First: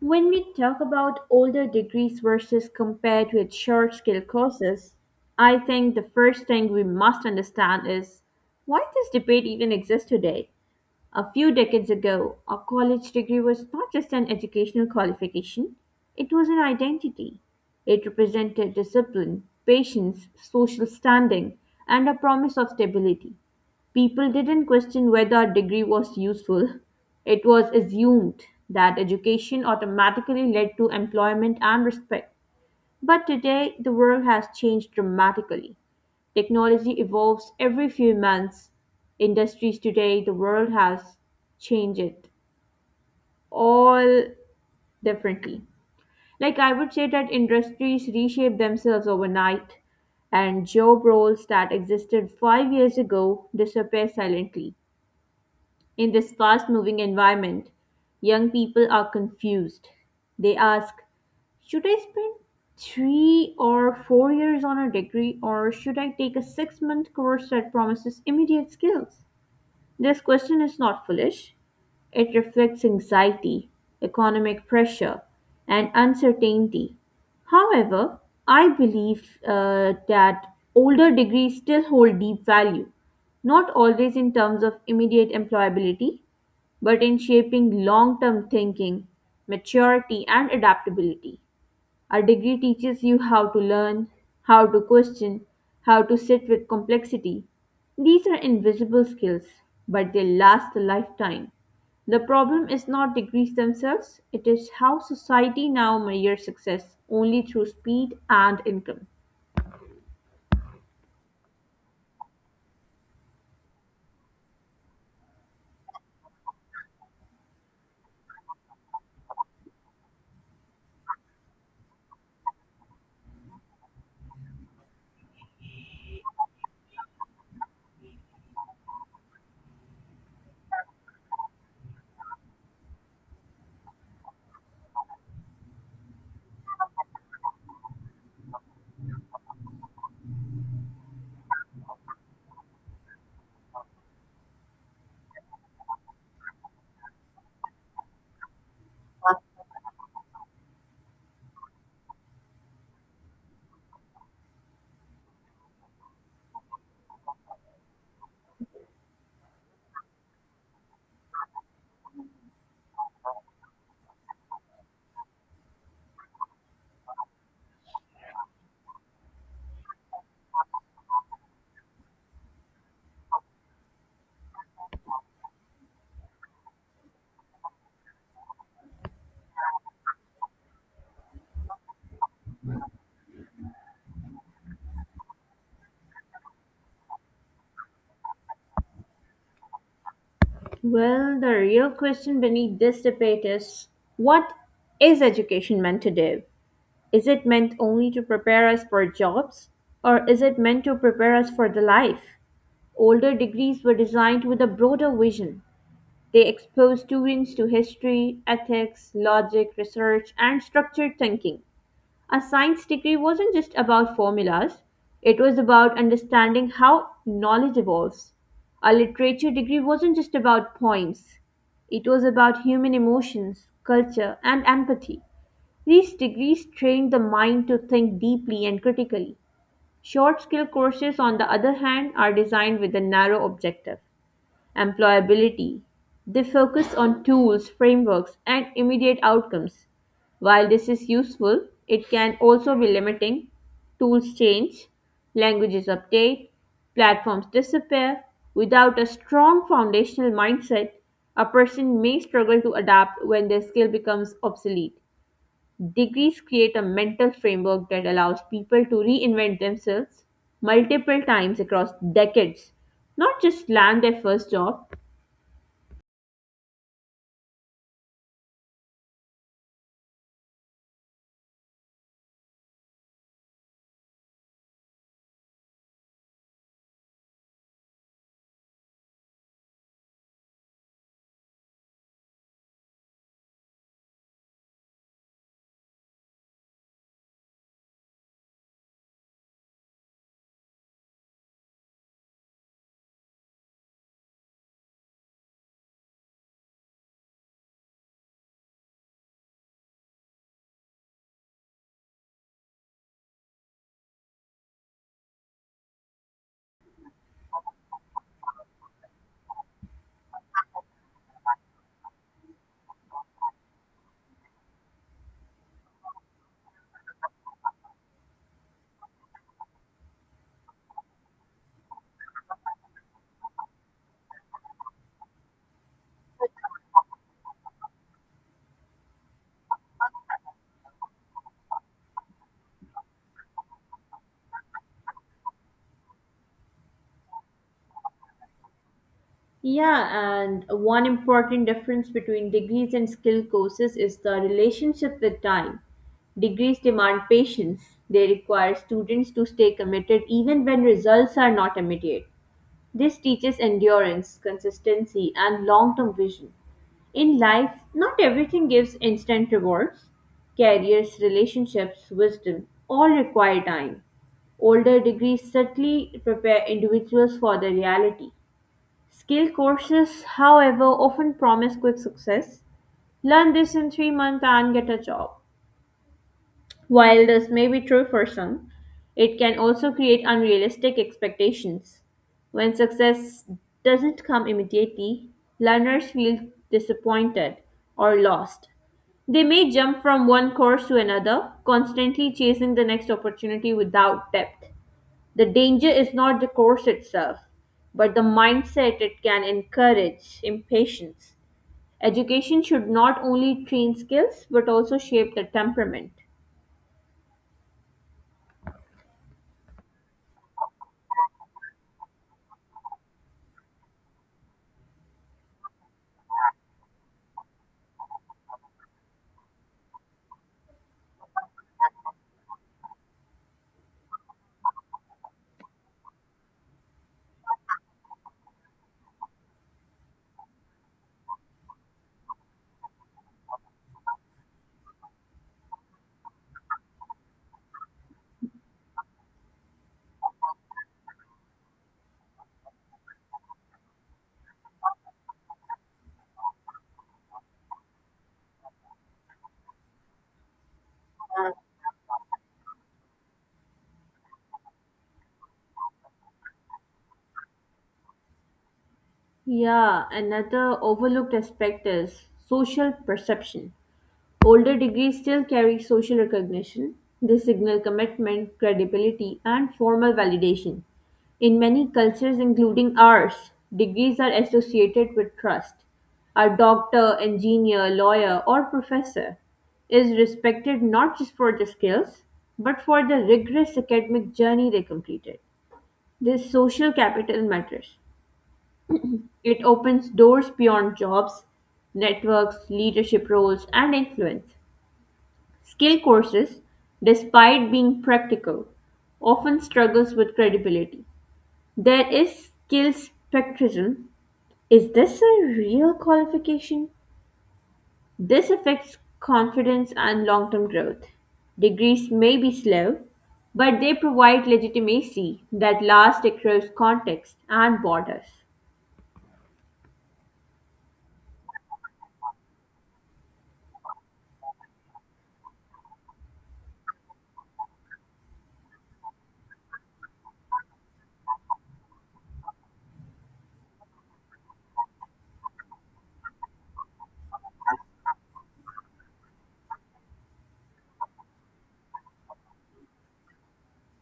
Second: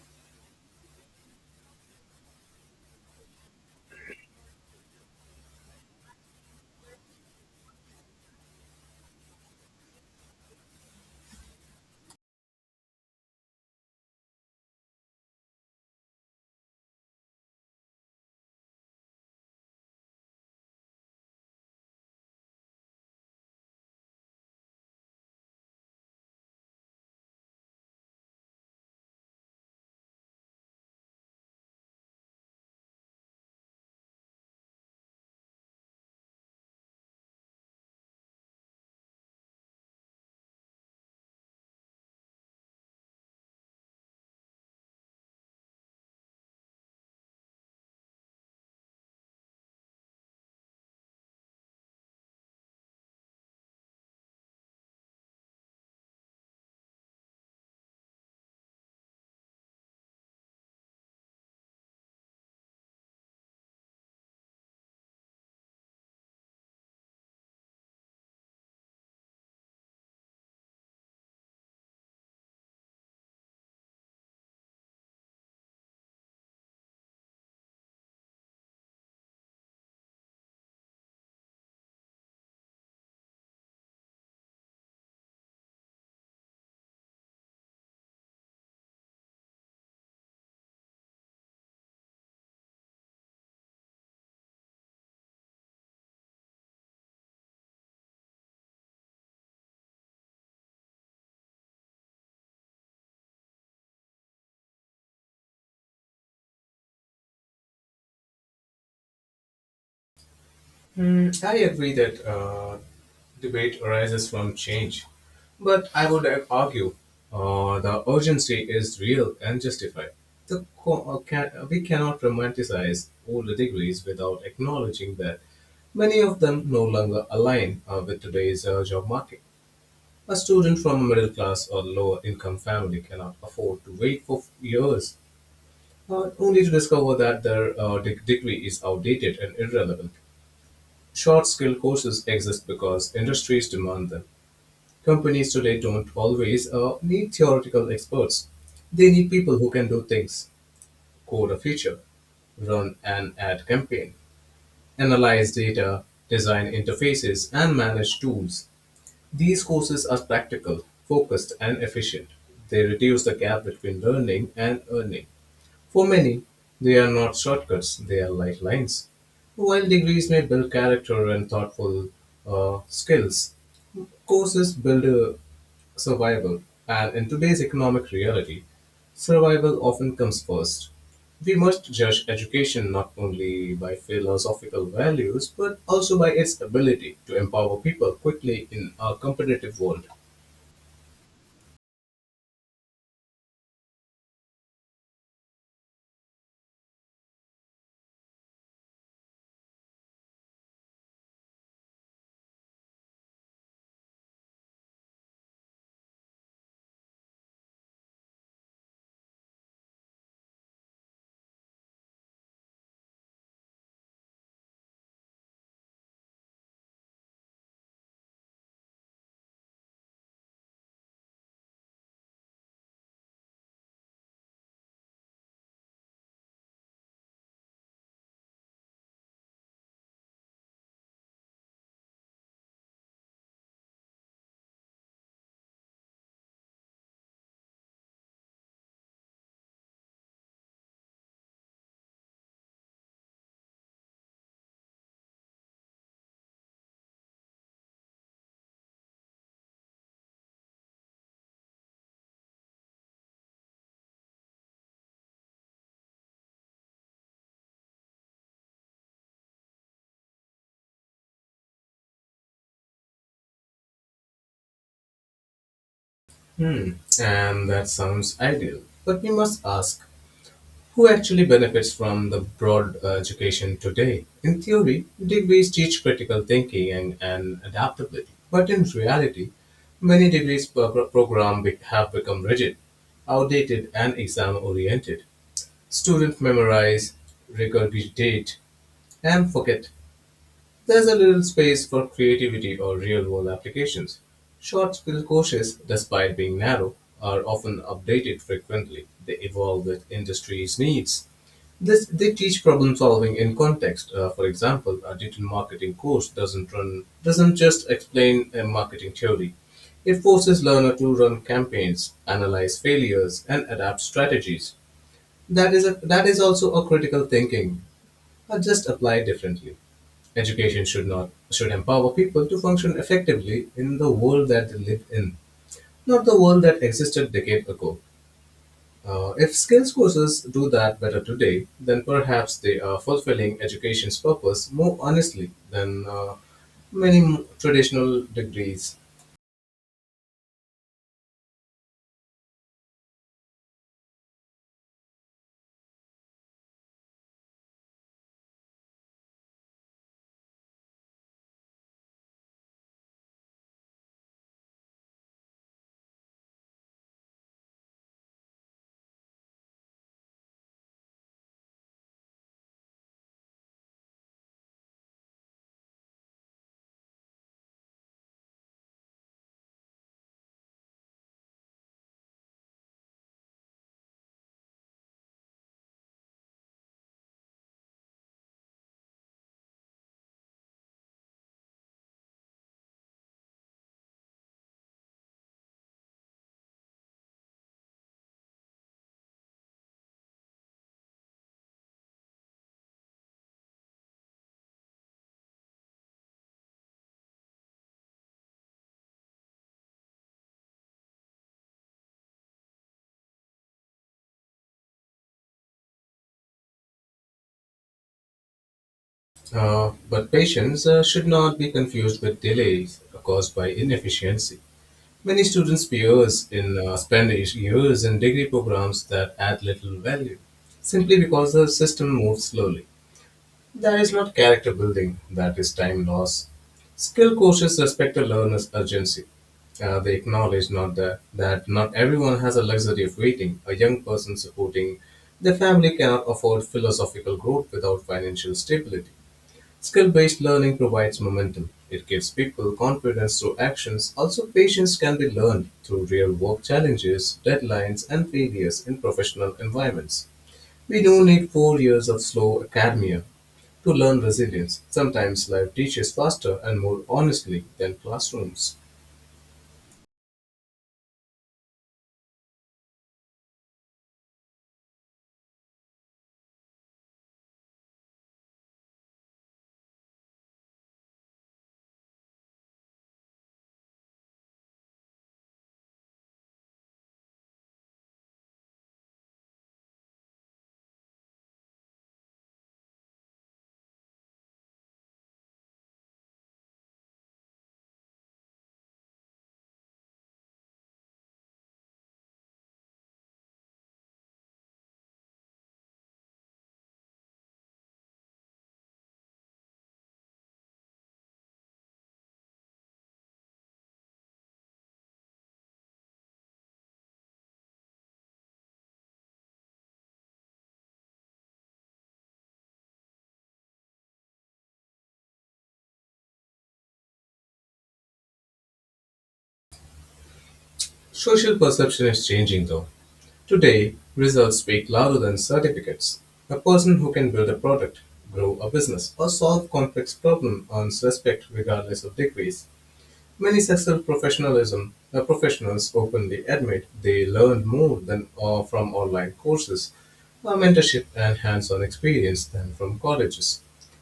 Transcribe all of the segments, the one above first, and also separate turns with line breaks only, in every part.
When we talk about older degrees versus compared with short skill courses, I think the first thing we must understand is why this debate even exists today. A few decades ago, a college degree was not just an educational qualification, it was an identity. It represented discipline, patience, social standing, and a promise of stability. People didn't question whether a degree was useful, it was assumed that education automatically led to employment and respect. But today, the world has changed dramatically. Technology evolves every few months. Industries today, the world has changed it all differently. Like I would say that industries reshape themselves overnight and job roles that existed 5 years ago disappear silently. In this fast moving environment, young people are confused. They ask, should I spend 3 or 4 years on a degree or should I take a 6 month course that promises immediate skills? This question is not foolish, it reflects anxiety, economic pressure, and uncertainty. However, I believe that older degrees still hold deep value, not always in terms of immediate employability, but in shaping long term thinking, maturity, and adaptability. A degree teaches you how to learn, how to question, how to sit with complexity. These are invisible skills, but they last a lifetime. The problem is not degrees themselves, it is how society now measures success only through speed and income.
Mm, I agree that debate arises from change, but I would argue the urgency is real and justified. We cannot romanticize old degrees without acknowledging that many of them no longer align with today's job market. A student from a middle class or lower income family cannot afford to wait for years only to discover that their degree is outdated and irrelevant. Short skill courses exist because industries demand them. Companies today don't always need theoretical experts. They need people who can do things, code a feature, run an ad campaign, analyze data, design interfaces, and manage tools. These courses are practical, focused, and efficient. They reduce the gap between learning and earning. For many, they are not shortcuts, they are lifelines. While degrees may build character and thoughtful skills, courses build survival. And in today's economic reality, survival often comes first. We must judge education not only by philosophical values, but also by its ability to empower people quickly in a competitive world.
Well, the real question beneath this debate is what is education meant to do? Is it meant only to prepare us for jobs, or is it meant to prepare us for the life? Older degrees were designed with a broader vision. They expose students to history, ethics, logic, research, and structured thinking. A science degree wasn't just about formulas, it was about understanding how knowledge evolves. A literature degree wasn't just about points, it was about human emotions, culture, and empathy. These degrees train the mind to think deeply and critically. Short skill courses, on the other hand, are designed with a narrow objective, employability. They focus on tools, frameworks, and immediate outcomes. While this is useful, it can also be limiting. Tools change, languages update, platforms disappear. Without a strong foundational mindset, a person may struggle to adapt when their skill becomes obsolete. Degrees create a mental framework that allows people to reinvent themselves multiple times across decades, not just land their first job.
Hmm, and that sounds ideal. But we must ask, who actually benefits from the broad education today? In theory, degrees teach critical thinking and adaptability, but in reality, many degrees programs have become rigid, outdated, and exam oriented. Students memorize, regurgitate, and forget there's a little space for creativity or real world applications. Short skill courses, despite being narrow, are often updated frequently. They evolve with industry's needs. This, they teach problem solving in context. For example, a digital marketing course doesn't just explain a marketing theory. It forces learner to run campaigns, analyze failures, and adapt strategies. That is also a critical thinking are just applied differently. Education should not should empower people to function effectively in the world that they live in, not the world that existed a decade ago. If skills courses do that better today, then perhaps they are fulfilling education's purpose more honestly than many traditional degrees.
Yeah, and one important difference between degrees and skill courses is the relationship with time. Degrees demand patience. They require students to stay committed even when results are not immediate. This teaches endurance, consistency, and long term vision. In life, not everything gives instant rewards. Careers, relationships, wisdom all require time. Older degrees certainly prepare individuals for the reality. Skill courses, however, often promise quick success. Learn this in 3 months and get a job. While this may be true for some, it can also create unrealistic expectations. When success doesn't come immediately, learners feel disappointed or lost. They may jump from one course to another, constantly chasing the next opportunity without depth. The danger is not the course itself, but the mindset it can encourage, impatience. Education should not only train skills but also shape the temperament.
But patience should not be confused with delays caused by inefficiency. Many students peers in spend years in degree programs that add little value, simply because the system moves slowly. That is not character building, that is time loss. Skill coaches respect a learner's urgency. They acknowledge not that, that not everyone has a luxury of waiting. A young person supporting their family cannot afford philosophical growth without financial stability. Skill based learning provides momentum. It gives people confidence through actions. Also, patience can be learned through real work challenges, deadlines, and failures in professional environments. We don't need 4 years of slow academia to learn resilience. Sometimes life teaches faster and more honestly than classrooms.
Yeah, another overlooked aspect is social perception. Older degrees still carry social recognition. They signal commitment, credibility, and formal validation. In many cultures, including ours, degrees are associated with trust. A doctor, engineer, lawyer, or professor is respected not just for the skills, but for the rigorous academic journey they completed. This social capital matters. It opens doors beyond jobs, networks, leadership roles, and influence. Skill courses, despite being practical, often struggles with credibility. There is skill spectrism. Is this a real qualification? This affects confidence and long-term growth. Degrees may be slow, but they provide legitimacy that lasts across context and borders.
Social perception is changing though. Today, results speak louder than certificates. A person who can build a product, grow a business, or solve complex problems earns respect regardless of degrees. Many successful professionalism professionals openly admit they learned more than from online courses, mentorship, and hands-on experience than from colleges.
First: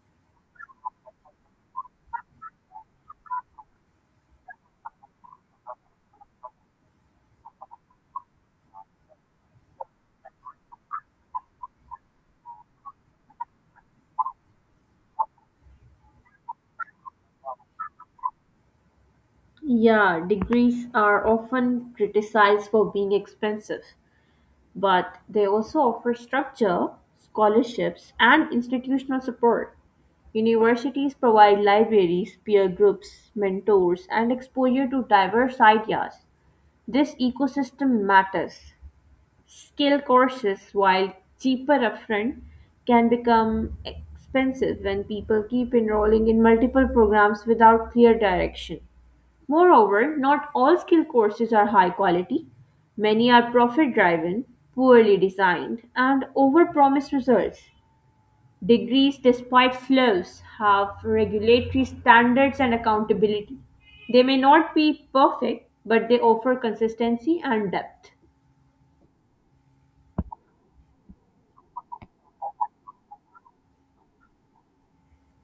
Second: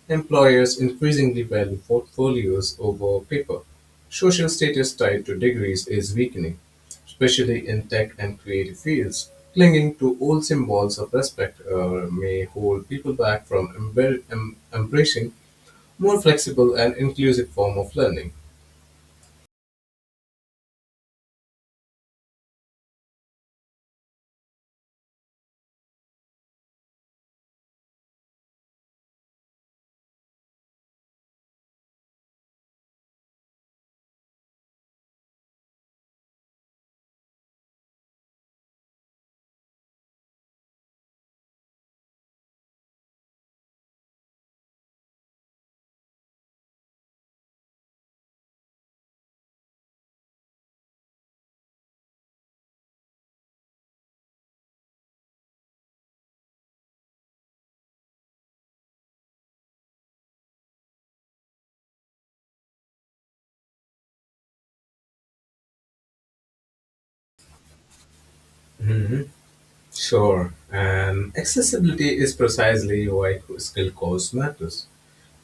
Employers increasingly value portfolios over paper. Social status tied to degrees is weakening, especially in tech and creative fields. Clinging to old symbols of respect may hold people back from embracing more flexible and inclusive form of learning.
Yeah, degrees are often criticized for being expensive, but they also offer structure, scholarships, and institutional support. Universities provide libraries, peer groups, mentors, and exposure to diverse ideas. This ecosystem matters. Skill courses, while cheaper upfront, can become expensive when people keep enrolling in multiple programs without clear direction. Moreover, not all skill courses are high quality; many are profit-driven, poorly designed, and overpromise results. Degrees, despite flaws, have regulatory standards and accountability. They may not be perfect, but they offer consistency and depth.
Sure, and accessibility is precisely why skill course matters.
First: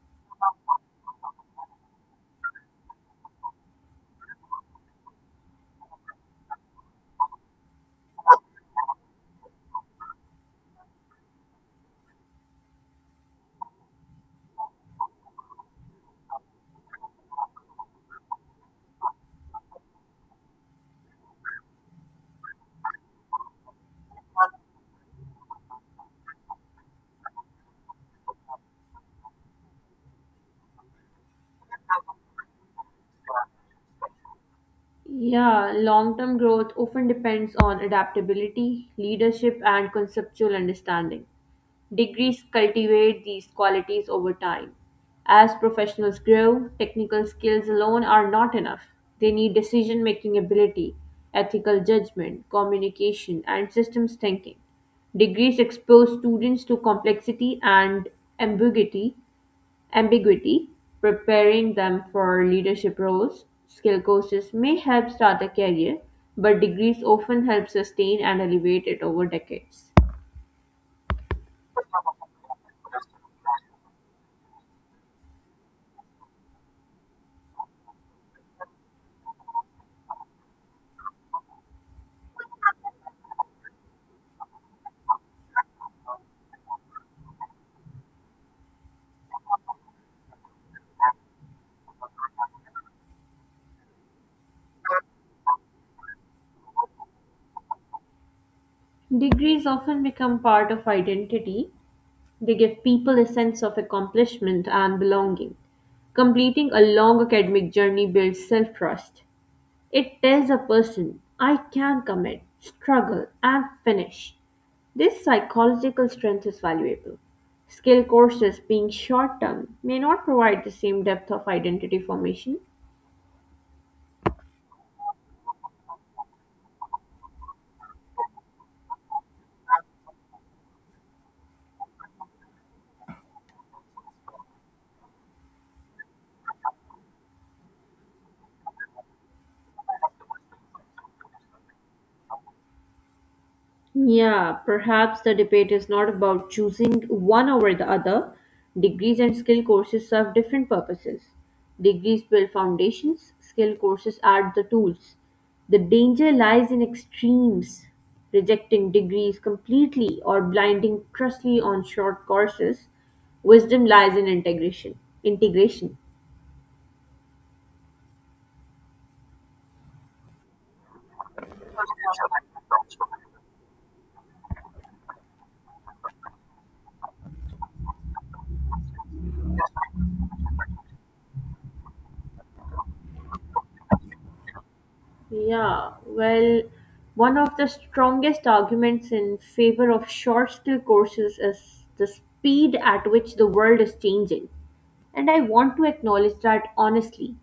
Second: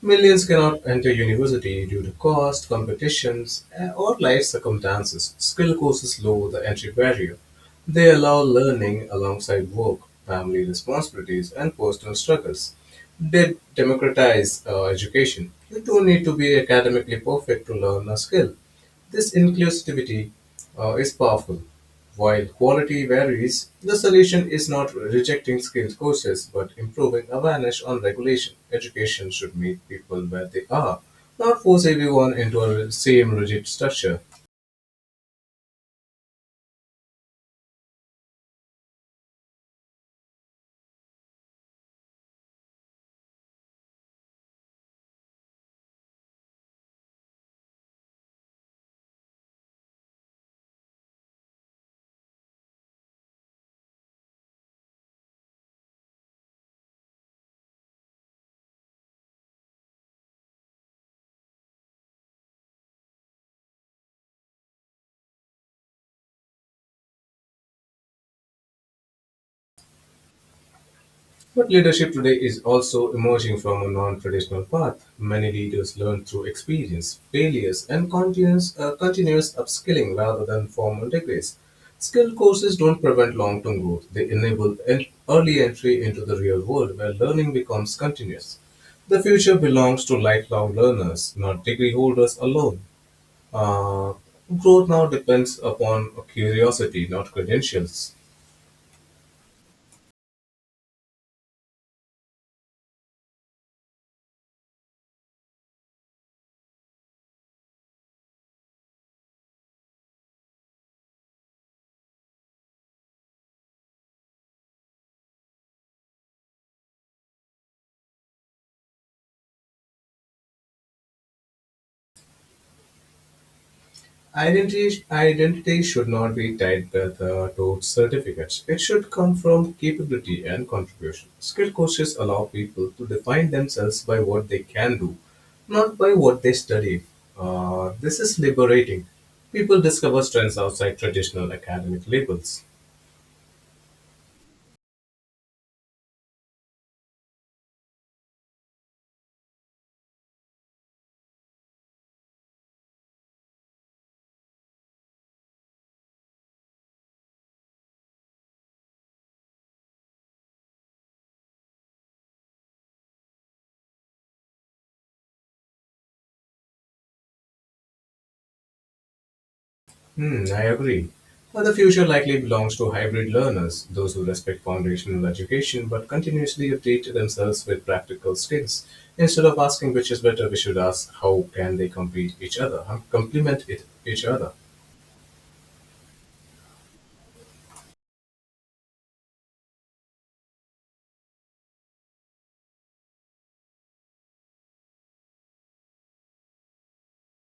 Millions cannot enter university due to cost, competitions, or life circumstances. Skill courses lower the entry barrier. They allow learning alongside work, family responsibilities, and personal struggles. They democratize education. You don't need to be academically perfect to learn a skill. This inclusivity is powerful. While quality varies, the solution is not rejecting skills courses but improving awareness on regulation. Education should meet people where they are, not force everyone into a same rigid structure.
Yeah, long term growth often depends on adaptability, leadership, and conceptual understanding. Degrees cultivate these qualities over time. As professionals grow, technical skills alone are not enough. They need decision making ability, ethical judgment, communication, and systems thinking. Degrees expose students to complexity and ambiguity, Ambiguity, preparing them for leadership roles. Skill courses may help start a career, but degrees often help sustain and elevate it over decades.
But leadership today is also emerging from a non traditional path. Many leaders learn through experience, failures, and continuous upskilling rather than formal degrees. Skill courses don't prevent long term growth, they enable early entry into the real world where learning becomes continuous. The future belongs to lifelong learners, not degree holders alone. Uh, Growth now depends upon curiosity, not credentials.
Degrees often become part of identity. They give people a sense of accomplishment and belonging. Completing a long academic journey builds self trust. It tells a person, I can commit, struggle, and finish. This psychological strength is valuable. Skill courses, being short term, may not provide the same depth of identity formation.
Identity should not be tied to certificates. It should come from capability and contribution. Skill courses allow people to define themselves by what they can do, not by what they study. This is liberating. People discover strengths outside traditional academic labels.
Yeah, perhaps the debate is not about choosing one over the other. Degrees and skill courses serve different purposes. Degrees build foundations, skill courses add the tools. The danger lies in extremes, rejecting degrees completely or blinding trustly on short courses. Wisdom lies in integration.
Hmm, I agree. Well, the future likely belongs to hybrid learners, those who respect foundational education but continuously update themselves with practical skills. Instead of asking which is better, we should ask how can they complete each other, huh? Complement it, each other.
Yeah, well, one of the strongest arguments in favor of short skill courses is the speed at which the world is changing. And I want to acknowledge that honestly.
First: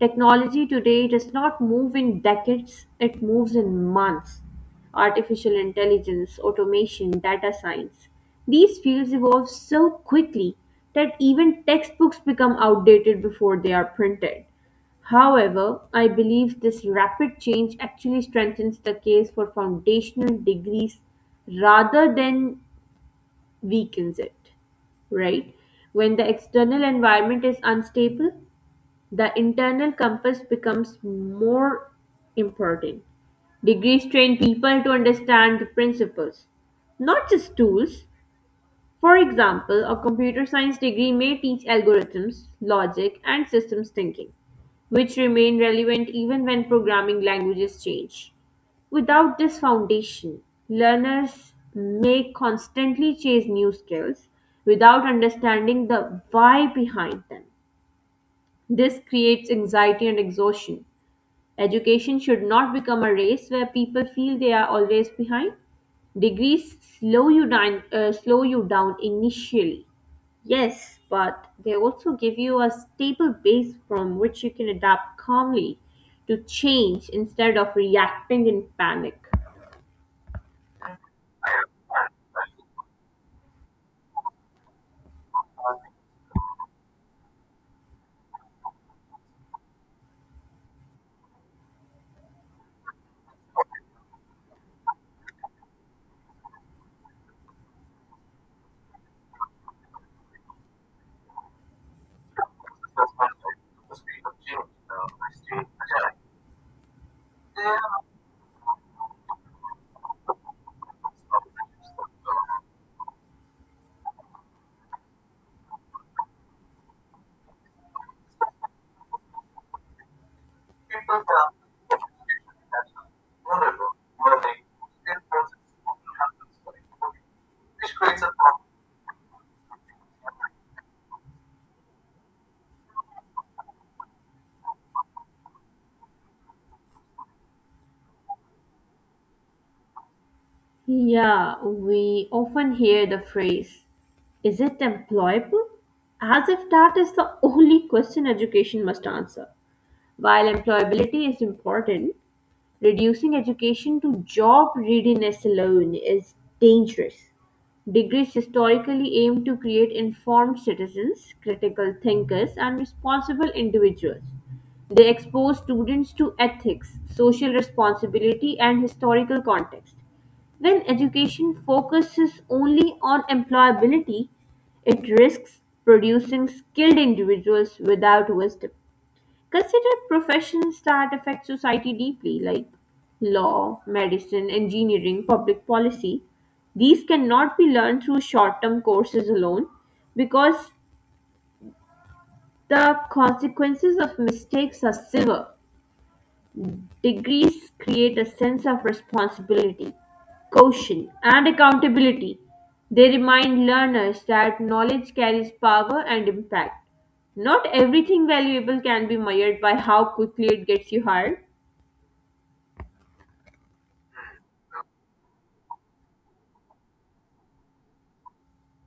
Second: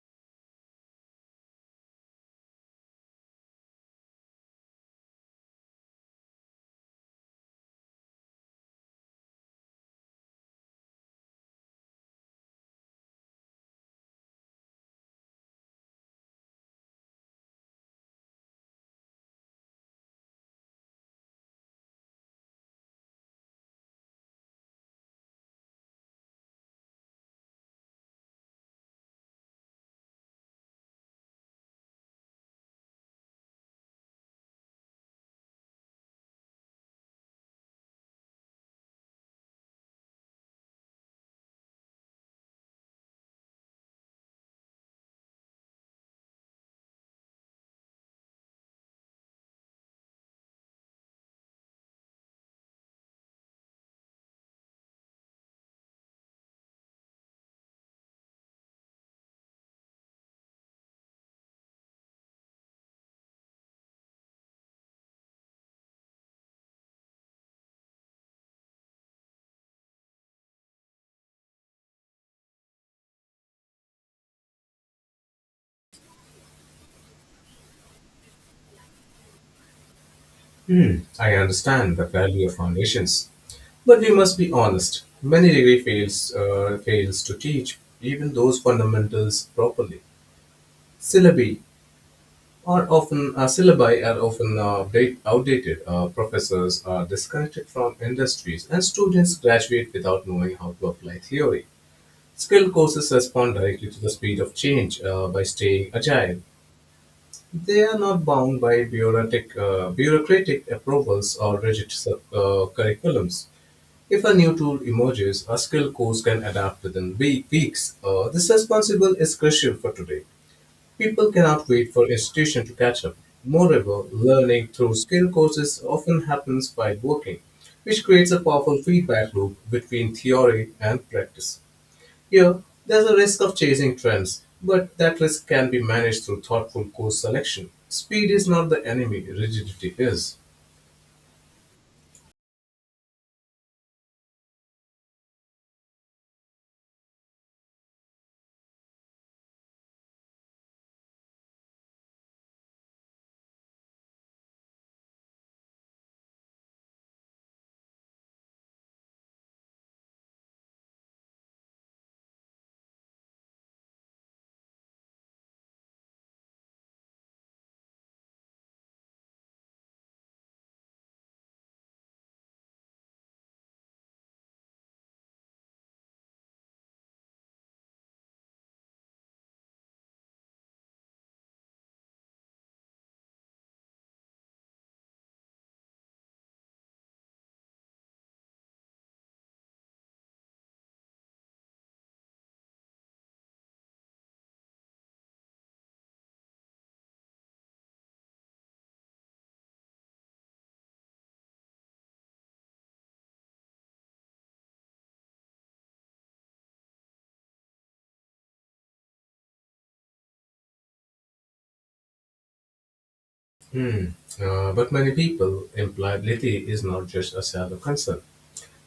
Technology today does not move in decades, it moves in months. Artificial intelligence, automation, data science. These fields evolve so quickly that even textbooks become outdated before they are printed. However, I believe this rapid change actually strengthens the case for foundational degrees rather than weakens it, right? When the external environment is unstable, the internal compass becomes more important. Degrees train people to understand the principles, not just tools. For example, a computer science degree may teach algorithms, logic, and systems thinking, which remain relevant even when programming languages change. Without this foundation, learners may constantly chase new skills without understanding the why behind them. This creates anxiety and exhaustion. Education should not become a race where people feel they are always behind. Degrees slow you down initially. Yes, but they also give you a stable base from which you can adapt calmly to change instead of reacting in panic.
I understand the value of foundations, but we must be honest. Many degree fails fails to teach even those fundamentals properly. Syllabi are often outdated. Professors are disconnected from industries, and students graduate without knowing how to apply theory. Skilled courses respond directly to the speed of change by staying agile. They are not bound by bureaucratic approvals or rigid curriculums. If a new tool emerges, a skill course can adapt within weeks. This responsibility is crucial for today. People cannot wait for institutions to catch up. Moreover, learning through skill courses often happens while working, which creates a powerful feedback loop between theory and practice. Here, there's a risk of chasing trends, but that risk can be managed through thoughtful course selection. Speed is not the enemy, rigidity is.
Yeah, we often hear the phrase, is it employable? As if that is the only question education must answer. While employability is important, reducing education to job readiness alone is dangerous. Degrees historically aim to create informed citizens, critical thinkers, and responsible individuals. They expose students to ethics, social responsibility, and historical context. When education focuses only on employability, it risks producing skilled individuals without wisdom. Consider professions that affect society deeply, like law, medicine, engineering, public policy. These cannot be learned through short term courses alone because the consequences of mistakes are severe. Degrees create a sense of responsibility, caution, and accountability. They remind learners that knowledge carries power and impact. Not everything valuable can be measured by how quickly it gets you hired.
Hmm. But many people imply Liti is not just a shallow concern.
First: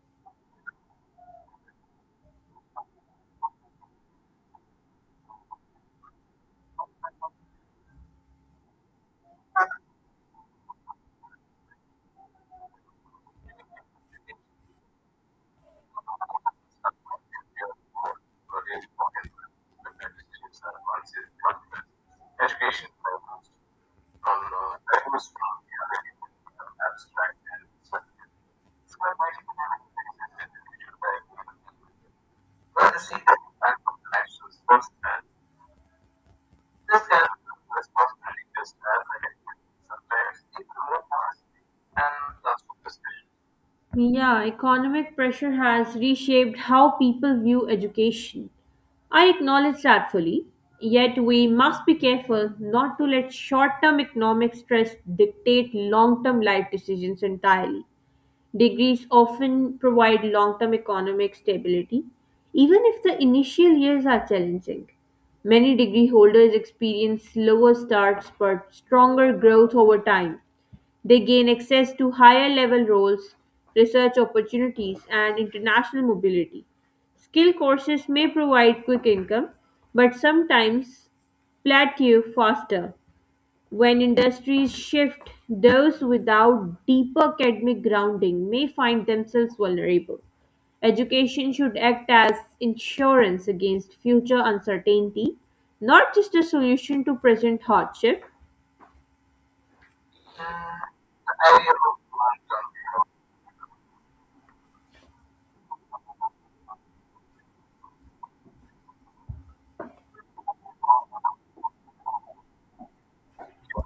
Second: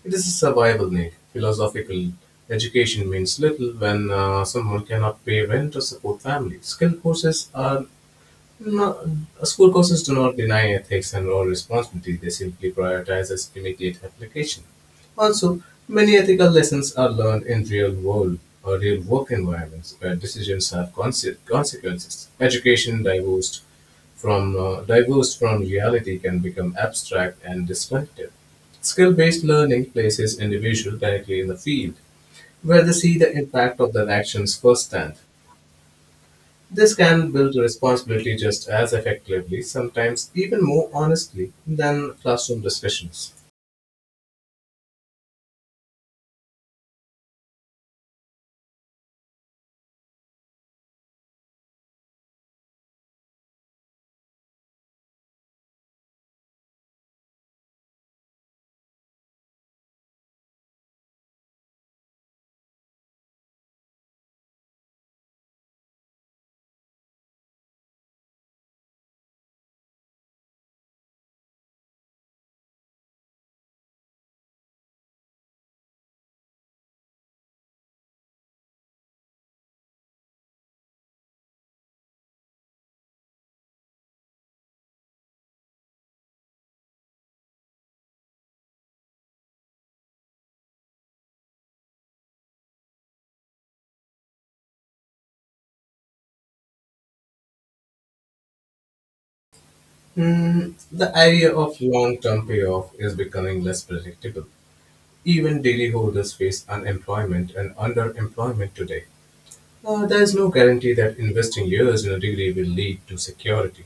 It is a survival need. Philosophical education means little when someone cannot pay rent or support family. Skill courses are no, school courses do not deny ethics and moral responsibility, they simply prioritize its immediate application. Also, many ethical lessons are learned in real world or real work environments where decisions have consequences. Education divorced from reality can become abstract and destructive. Skill-based learning places individuals directly in the field where they see the impact of their actions firsthand. This can build responsibility just as effectively, sometimes even more honestly, than classroom discussions.
Yeah, economic pressure has reshaped how people view education. I acknowledge that fully, yet we must be careful not to let short term economic stress dictate long term life decisions entirely. Degrees often provide long term economic stability, even if the initial years are challenging. Many degree holders experience slower starts but stronger growth over time. They gain access to higher level roles, research opportunities, and international mobility. Skill courses may provide quick income, but sometimes plateau faster. When industries shift, those without deeper academic grounding may find themselves vulnerable. Education should act as insurance against future uncertainty, not just a solution to present hardship.
Hmm, the idea of long term payoff is becoming less predictable. Even daily holders face unemployment and underemployment today. There is no guarantee that investing years in a degree will lead to security.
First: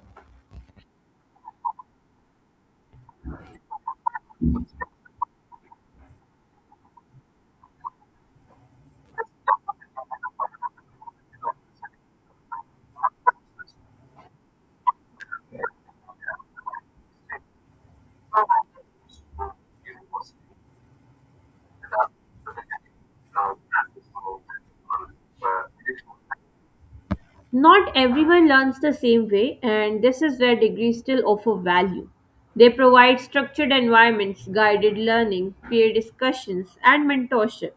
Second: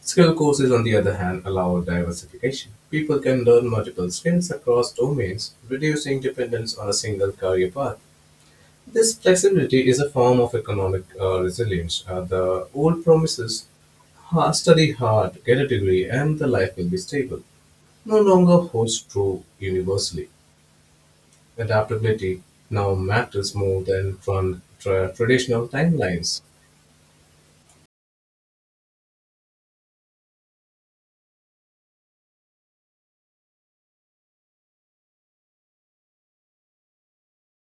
Skill courses, on the other hand, allow diversification. People can learn multiple skills across domains, reducing dependence on a single career path. This flexibility is a form of economic resilience. The old promises, "Ha- study hard, get a degree, and the life will be stable, no longer holds true universally. Adaptability now matters more than traditional timelines.
Not everyone learns the same way, and this is where degrees still offer value. They provide structured environments, guided learning, peer discussions, and mentorship.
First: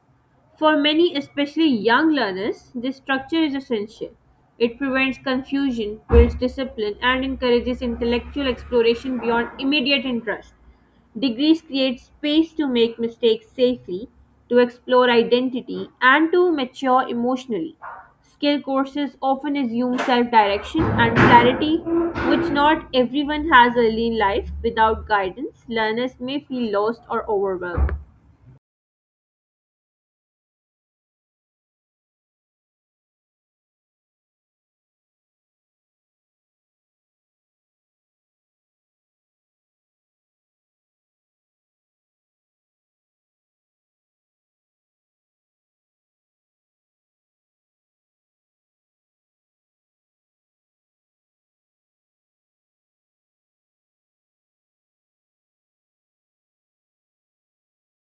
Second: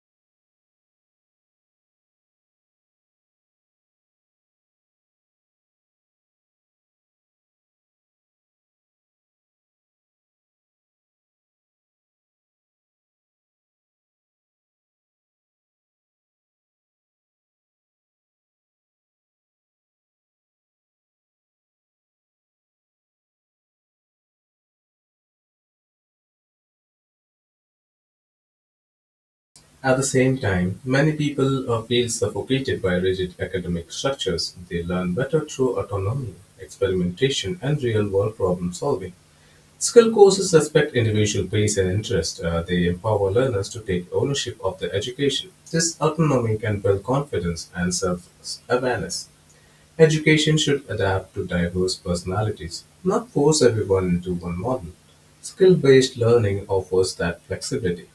For many, especially young learners, this structure is essential. It prevents confusion, builds discipline, and encourages intellectual exploration beyond immediate interest. Degrees create space to make mistakes safely, to explore identity, and to mature emotionally. Skill courses often assume self direction and clarity, which not everyone has early in life. Without guidance, learners may feel lost or overwhelmed.
At the same time, many people feel suffocated by rigid academic structures. They learn better through autonomy, experimentation, and real world problem solving. Skill courses respect individual pace and interest. They empower learners to take ownership of their education. This autonomy can build confidence and self awareness. Education should adapt to diverse personalities, not force everyone into one model. Skill based learning offers that flexibility.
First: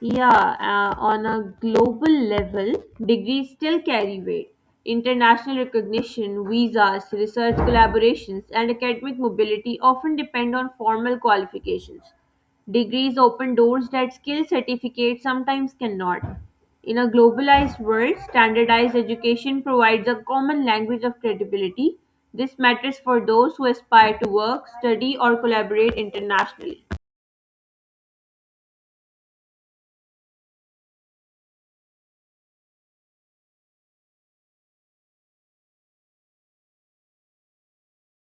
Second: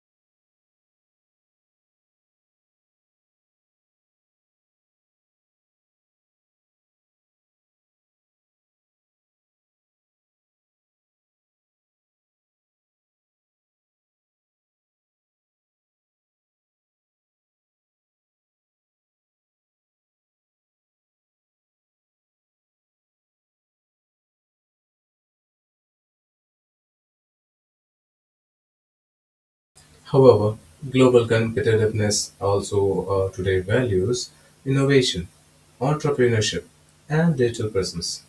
Yeah, on a global level, degrees still carry weight. International recognition, visas, research collaborations, and academic mobility often depend on formal qualifications. Degrees open doors that skill certificates sometimes cannot. In a globalized world, standardized education provides a common language of credibility. This matters for those who aspire to work, study, or collaborate internationally.
However, global competitiveness also today values innovation, entrepreneurship, and digital presence.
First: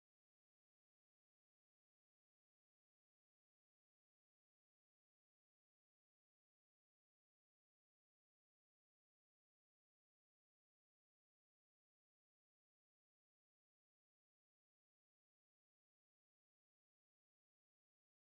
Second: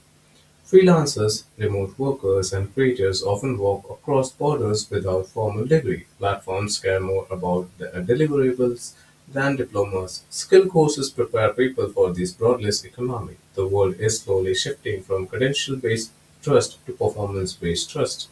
Freelancers, remote workers, and creators often work across borders without formal degree. Platforms care more about their deliverables than diplomas. Skill courses prepare people for this broadless economy. The world is slowly shifting from credential based trust to performance based trust.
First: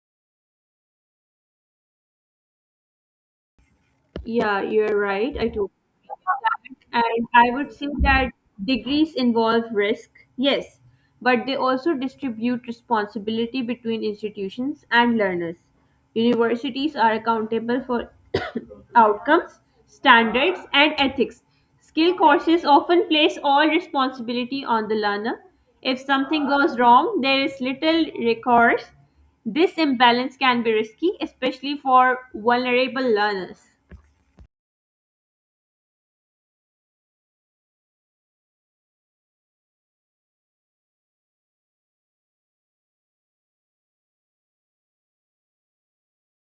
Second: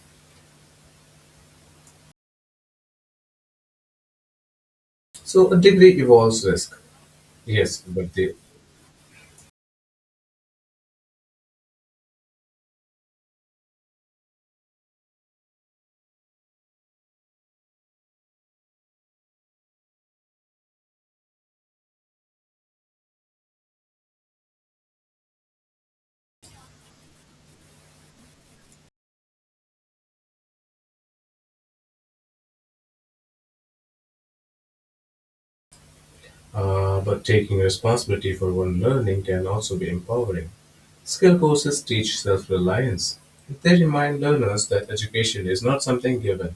Yeah, you're right. I
So, a
do.
degree evolves risk,
And I would
yes,
say
but,
that
the,
degrees involve risk, yes, but they also distribute responsibility between institutions and learners. Universities are accountable for outcomes, standards, and ethics. Skill courses often place all responsibility on the learner. If something goes wrong, there is little recourse. This imbalance can be risky, especially for vulnerable learners.
uh, but taking responsibility for one's learning can also be empowering. Skill courses teach self reliance. They remind learners that education is not something given,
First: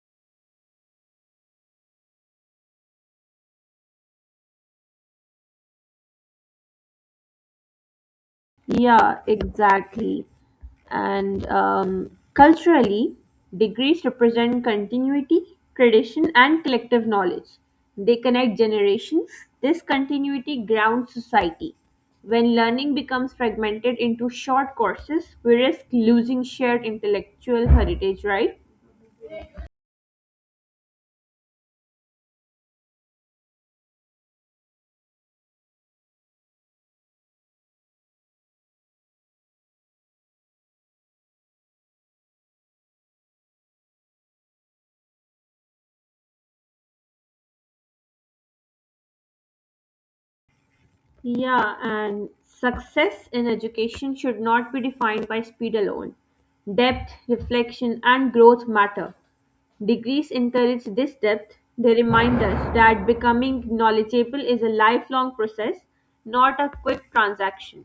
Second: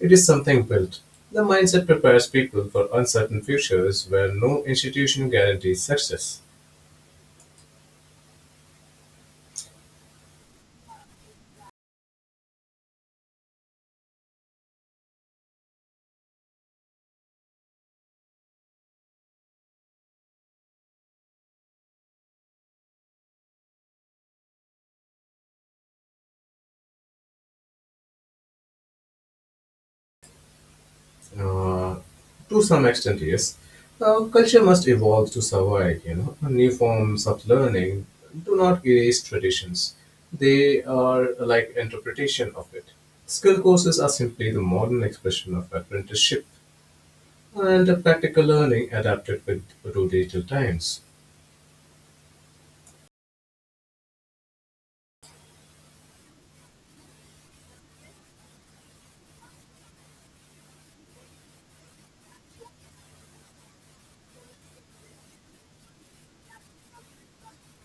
it is something built. The mindset prepares people for uncertain futures where no institution guarantees success.
Yeah, exactly. And culturally, degrees represent continuity, tradition, and collective knowledge. They connect generations. This continuity grounds society. When learning becomes fragmented into short courses, we risk losing shared intellectual heritage, right?
Uh, to some extent, yes. Culture must evolve to survive, you know. New forms of learning do not erase traditions, they are like interpretation of it. Skill courses are simply the modern expression of apprenticeship and practical learning adapted with to digital times.
Yeah, and success in education should not be defined by speed alone. Depth, reflection, and growth matter. Degrees encourage this depth. They remind us that becoming knowledgeable is a lifelong process, not a quick transaction.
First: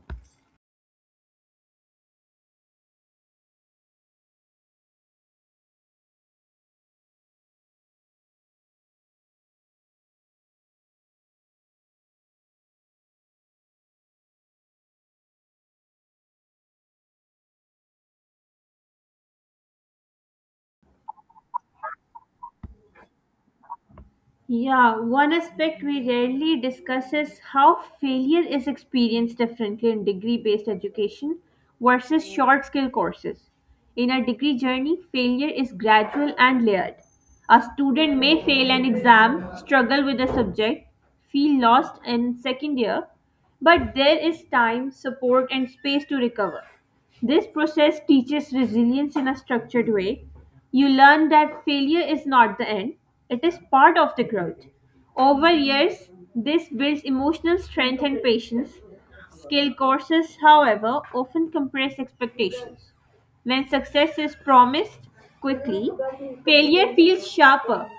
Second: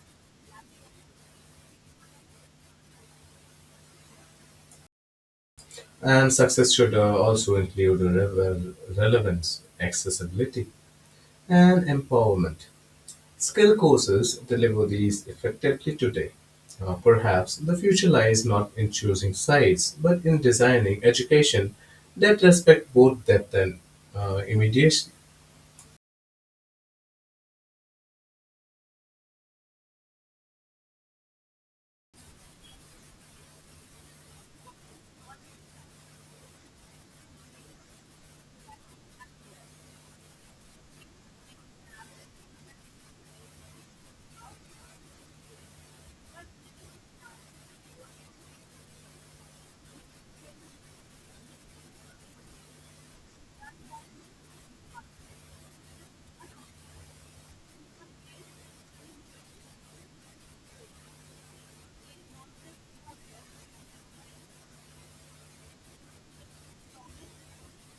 And success should also include relevance, accessibility, and empowerment. Skill courses deliver these effectively today. Perhaps the future lies not in choosing sides, but in designing education that respect both depth and
Yeah,
immediacy.
one aspect we rarely discuss is how failure is experienced differently in degree based education versus short skill courses. In a degree journey, failure is gradual and layered. A student may fail an exam, struggle with a subject, feel lost in second year, but there is time, support, and space to recover. This process teaches resilience in a structured way. You learn that failure is not the end, it is part of the growth. Over years, this builds emotional strength and patience. Skill courses, however, often compress expectations. When success is promised quickly, failure feels sharper.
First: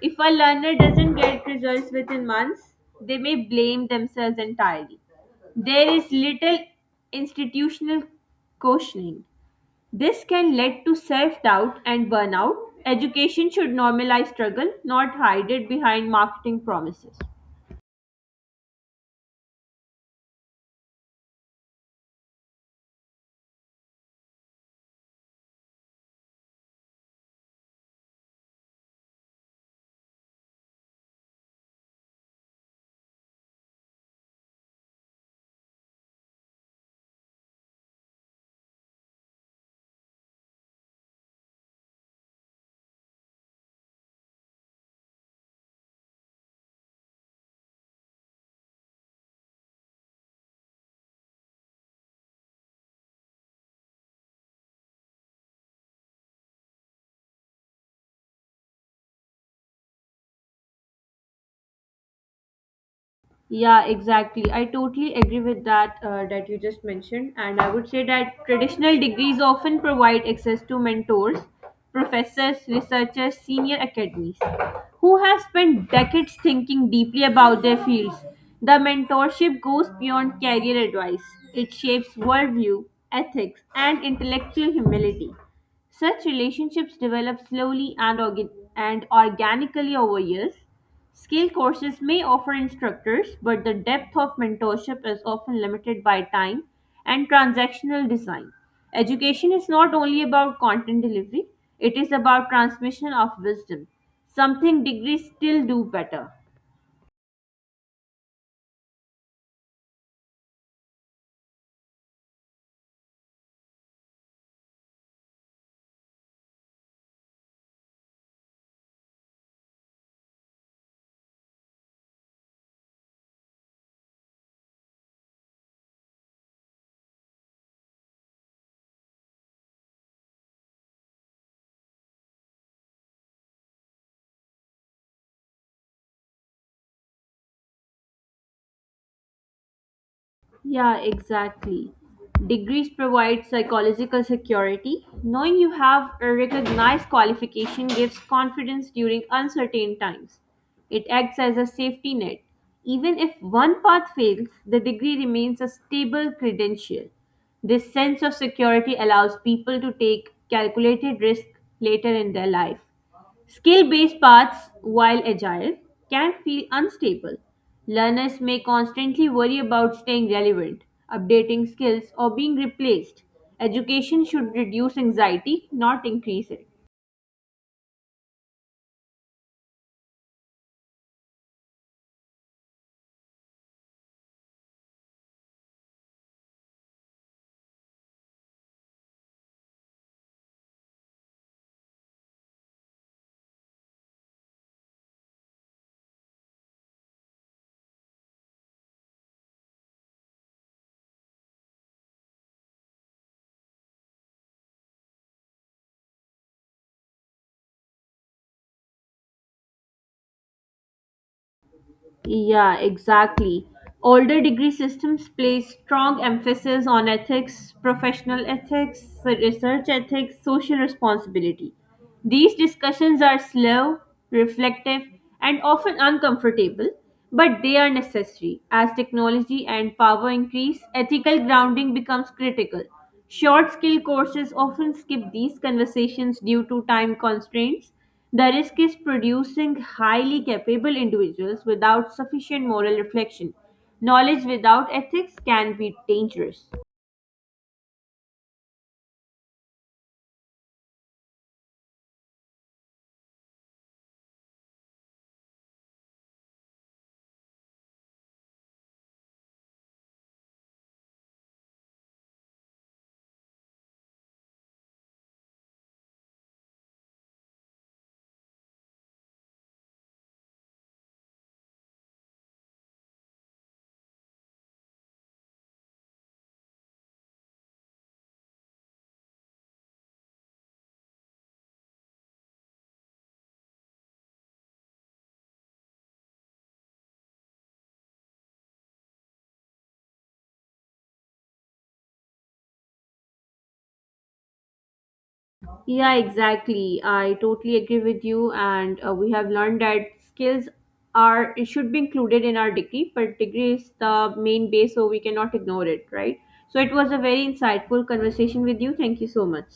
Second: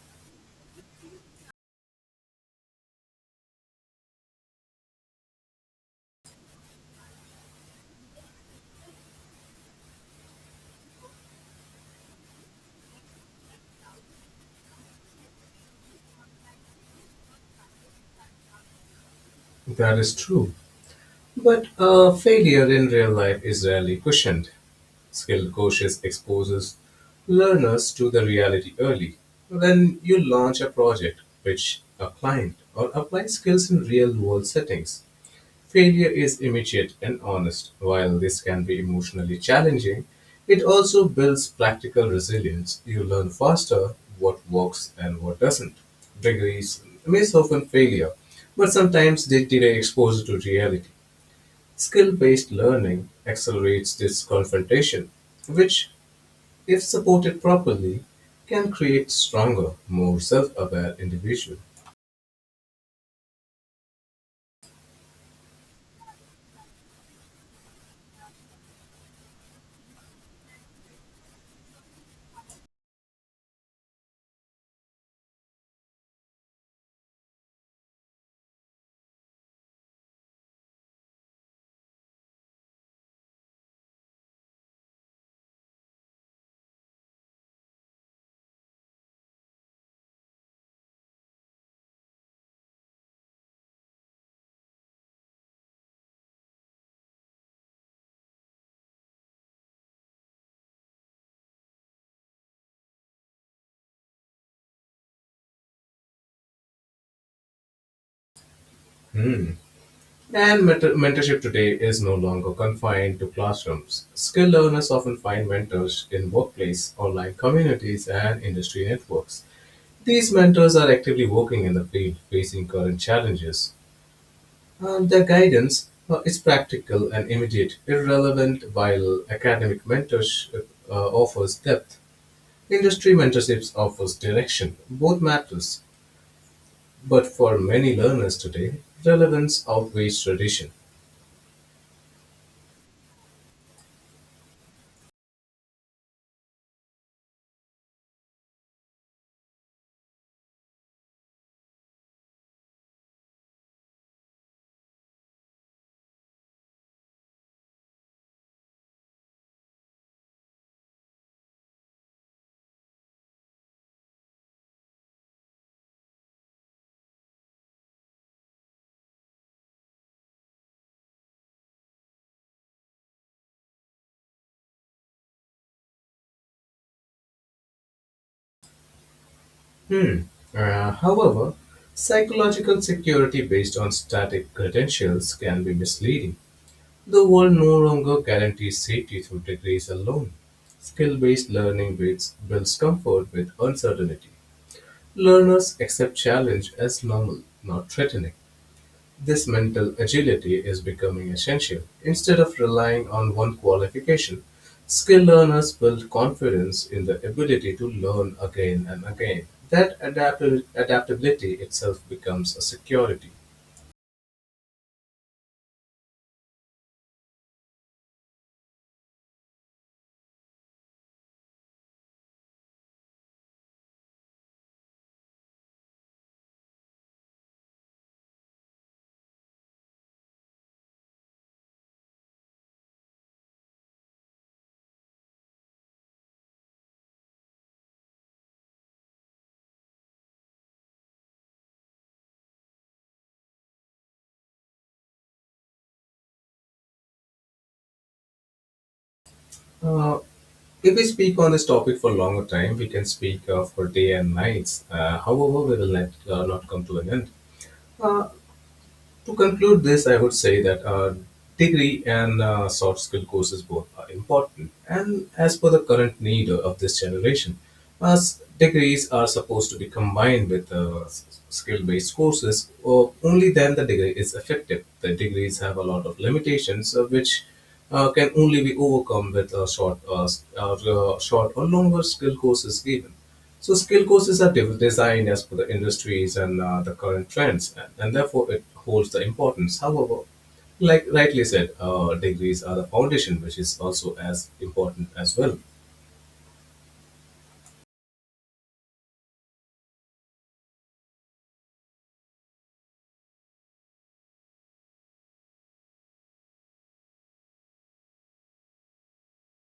If a learner doesn't get results within months, they may blame themselves entirely. There is little institutional cautioning. This can lead to self doubt and burnout. Education should normalize struggle, not hide it behind marketing promises.
That is true. But failure in real life is rarely cushioned. Skilled coaches exposes learners to the reality early. When you launch a project, which a client, or apply skills in real-world settings, failure is immediate and honest. While this can be emotionally challenging, it also builds practical resilience. You learn faster what works and what doesn't. Degrees may soften failure, but sometimes they delay exposure to reality. Skill-based learning accelerates this confrontation, which, if supported properly, can create stronger, more self-aware individuals.
Yeah, exactly. I totally agree with that that you just mentioned, and I would say that traditional degrees often provide access to mentors, professors, researchers, senior academies who have spent decades thinking deeply about their fields. The mentorship goes beyond career advice. It shapes worldview, ethics, and intellectual humility. Such relationships develop slowly and organically over years. Skill courses may offer instructors, but the depth of mentorship is often limited by time and transactional design. Education is not only about content delivery, it is about transmission of wisdom, something degrees still do better.
And mentorship today is no longer confined to classrooms. Skill learners often find mentors in workplace, online communities, and industry networks. These mentors are actively working in the field, facing current challenges. The guidance is practical and immediate, irrelevant, while academic mentorship offers depth. Industry mentorships offers direction. Both matters, but for many learners today, relevance outweighs tradition.
Yeah, exactly. Degrees provide psychological security. Knowing you have a recognized qualification gives confidence during uncertain times. It acts as a safety net. Even if one path fails, the degree remains a stable credential. This sense of security allows people to take calculated risk later in their life. Skill based paths, while agile, can feel unstable. Learners may constantly worry about staying relevant, updating skills, or being replaced. Education should reduce anxiety, not increase it.
Hmm. However, psychological security based on static credentials can be misleading. The world no longer guarantees safety through degrees alone. Skill based learning builds comfort with uncertainty. Learners accept challenge as normal, not threatening. This mental agility is becoming essential. Instead of relying on one qualification, skilled learners build confidence in the ability to learn again and again. That adaptability itself becomes a
Yeah,
security.
exactly. Older degree systems place strong emphasis on ethics, professional ethics, research ethics, social responsibility. These discussions are slow, reflective, and often uncomfortable, but they are necessary. As technology and power increase, ethical grounding becomes critical. Short skill courses often skip these conversations due to time constraints, the risk is producing highly capable individuals without sufficient moral reflection. Knowledge without ethics can be dangerous.
Uh, if we speak on this topic for a longer time, we can speak for day and nights. However, we will not come to an end. Uh, To conclude this, I would say that degree and soft skill courses both are important. And as per the current need of this generation, degrees are supposed to be combined with skill based courses, or only then the degree is effective. The degrees have a lot of limitations, which can only be overcome with short, short or longer skill courses given. So skill courses are designed as per the industries and the current trends, and therefore it holds the importance. However, like rightly said, degrees are the foundation, which is also as important as well.
Yeah, exactly. I totally agree with you. And we have learned that skills are it should be included in our degree, but degree is the main base, so we cannot ignore it, right? So it was a very insightful conversation with you. Thank you so much.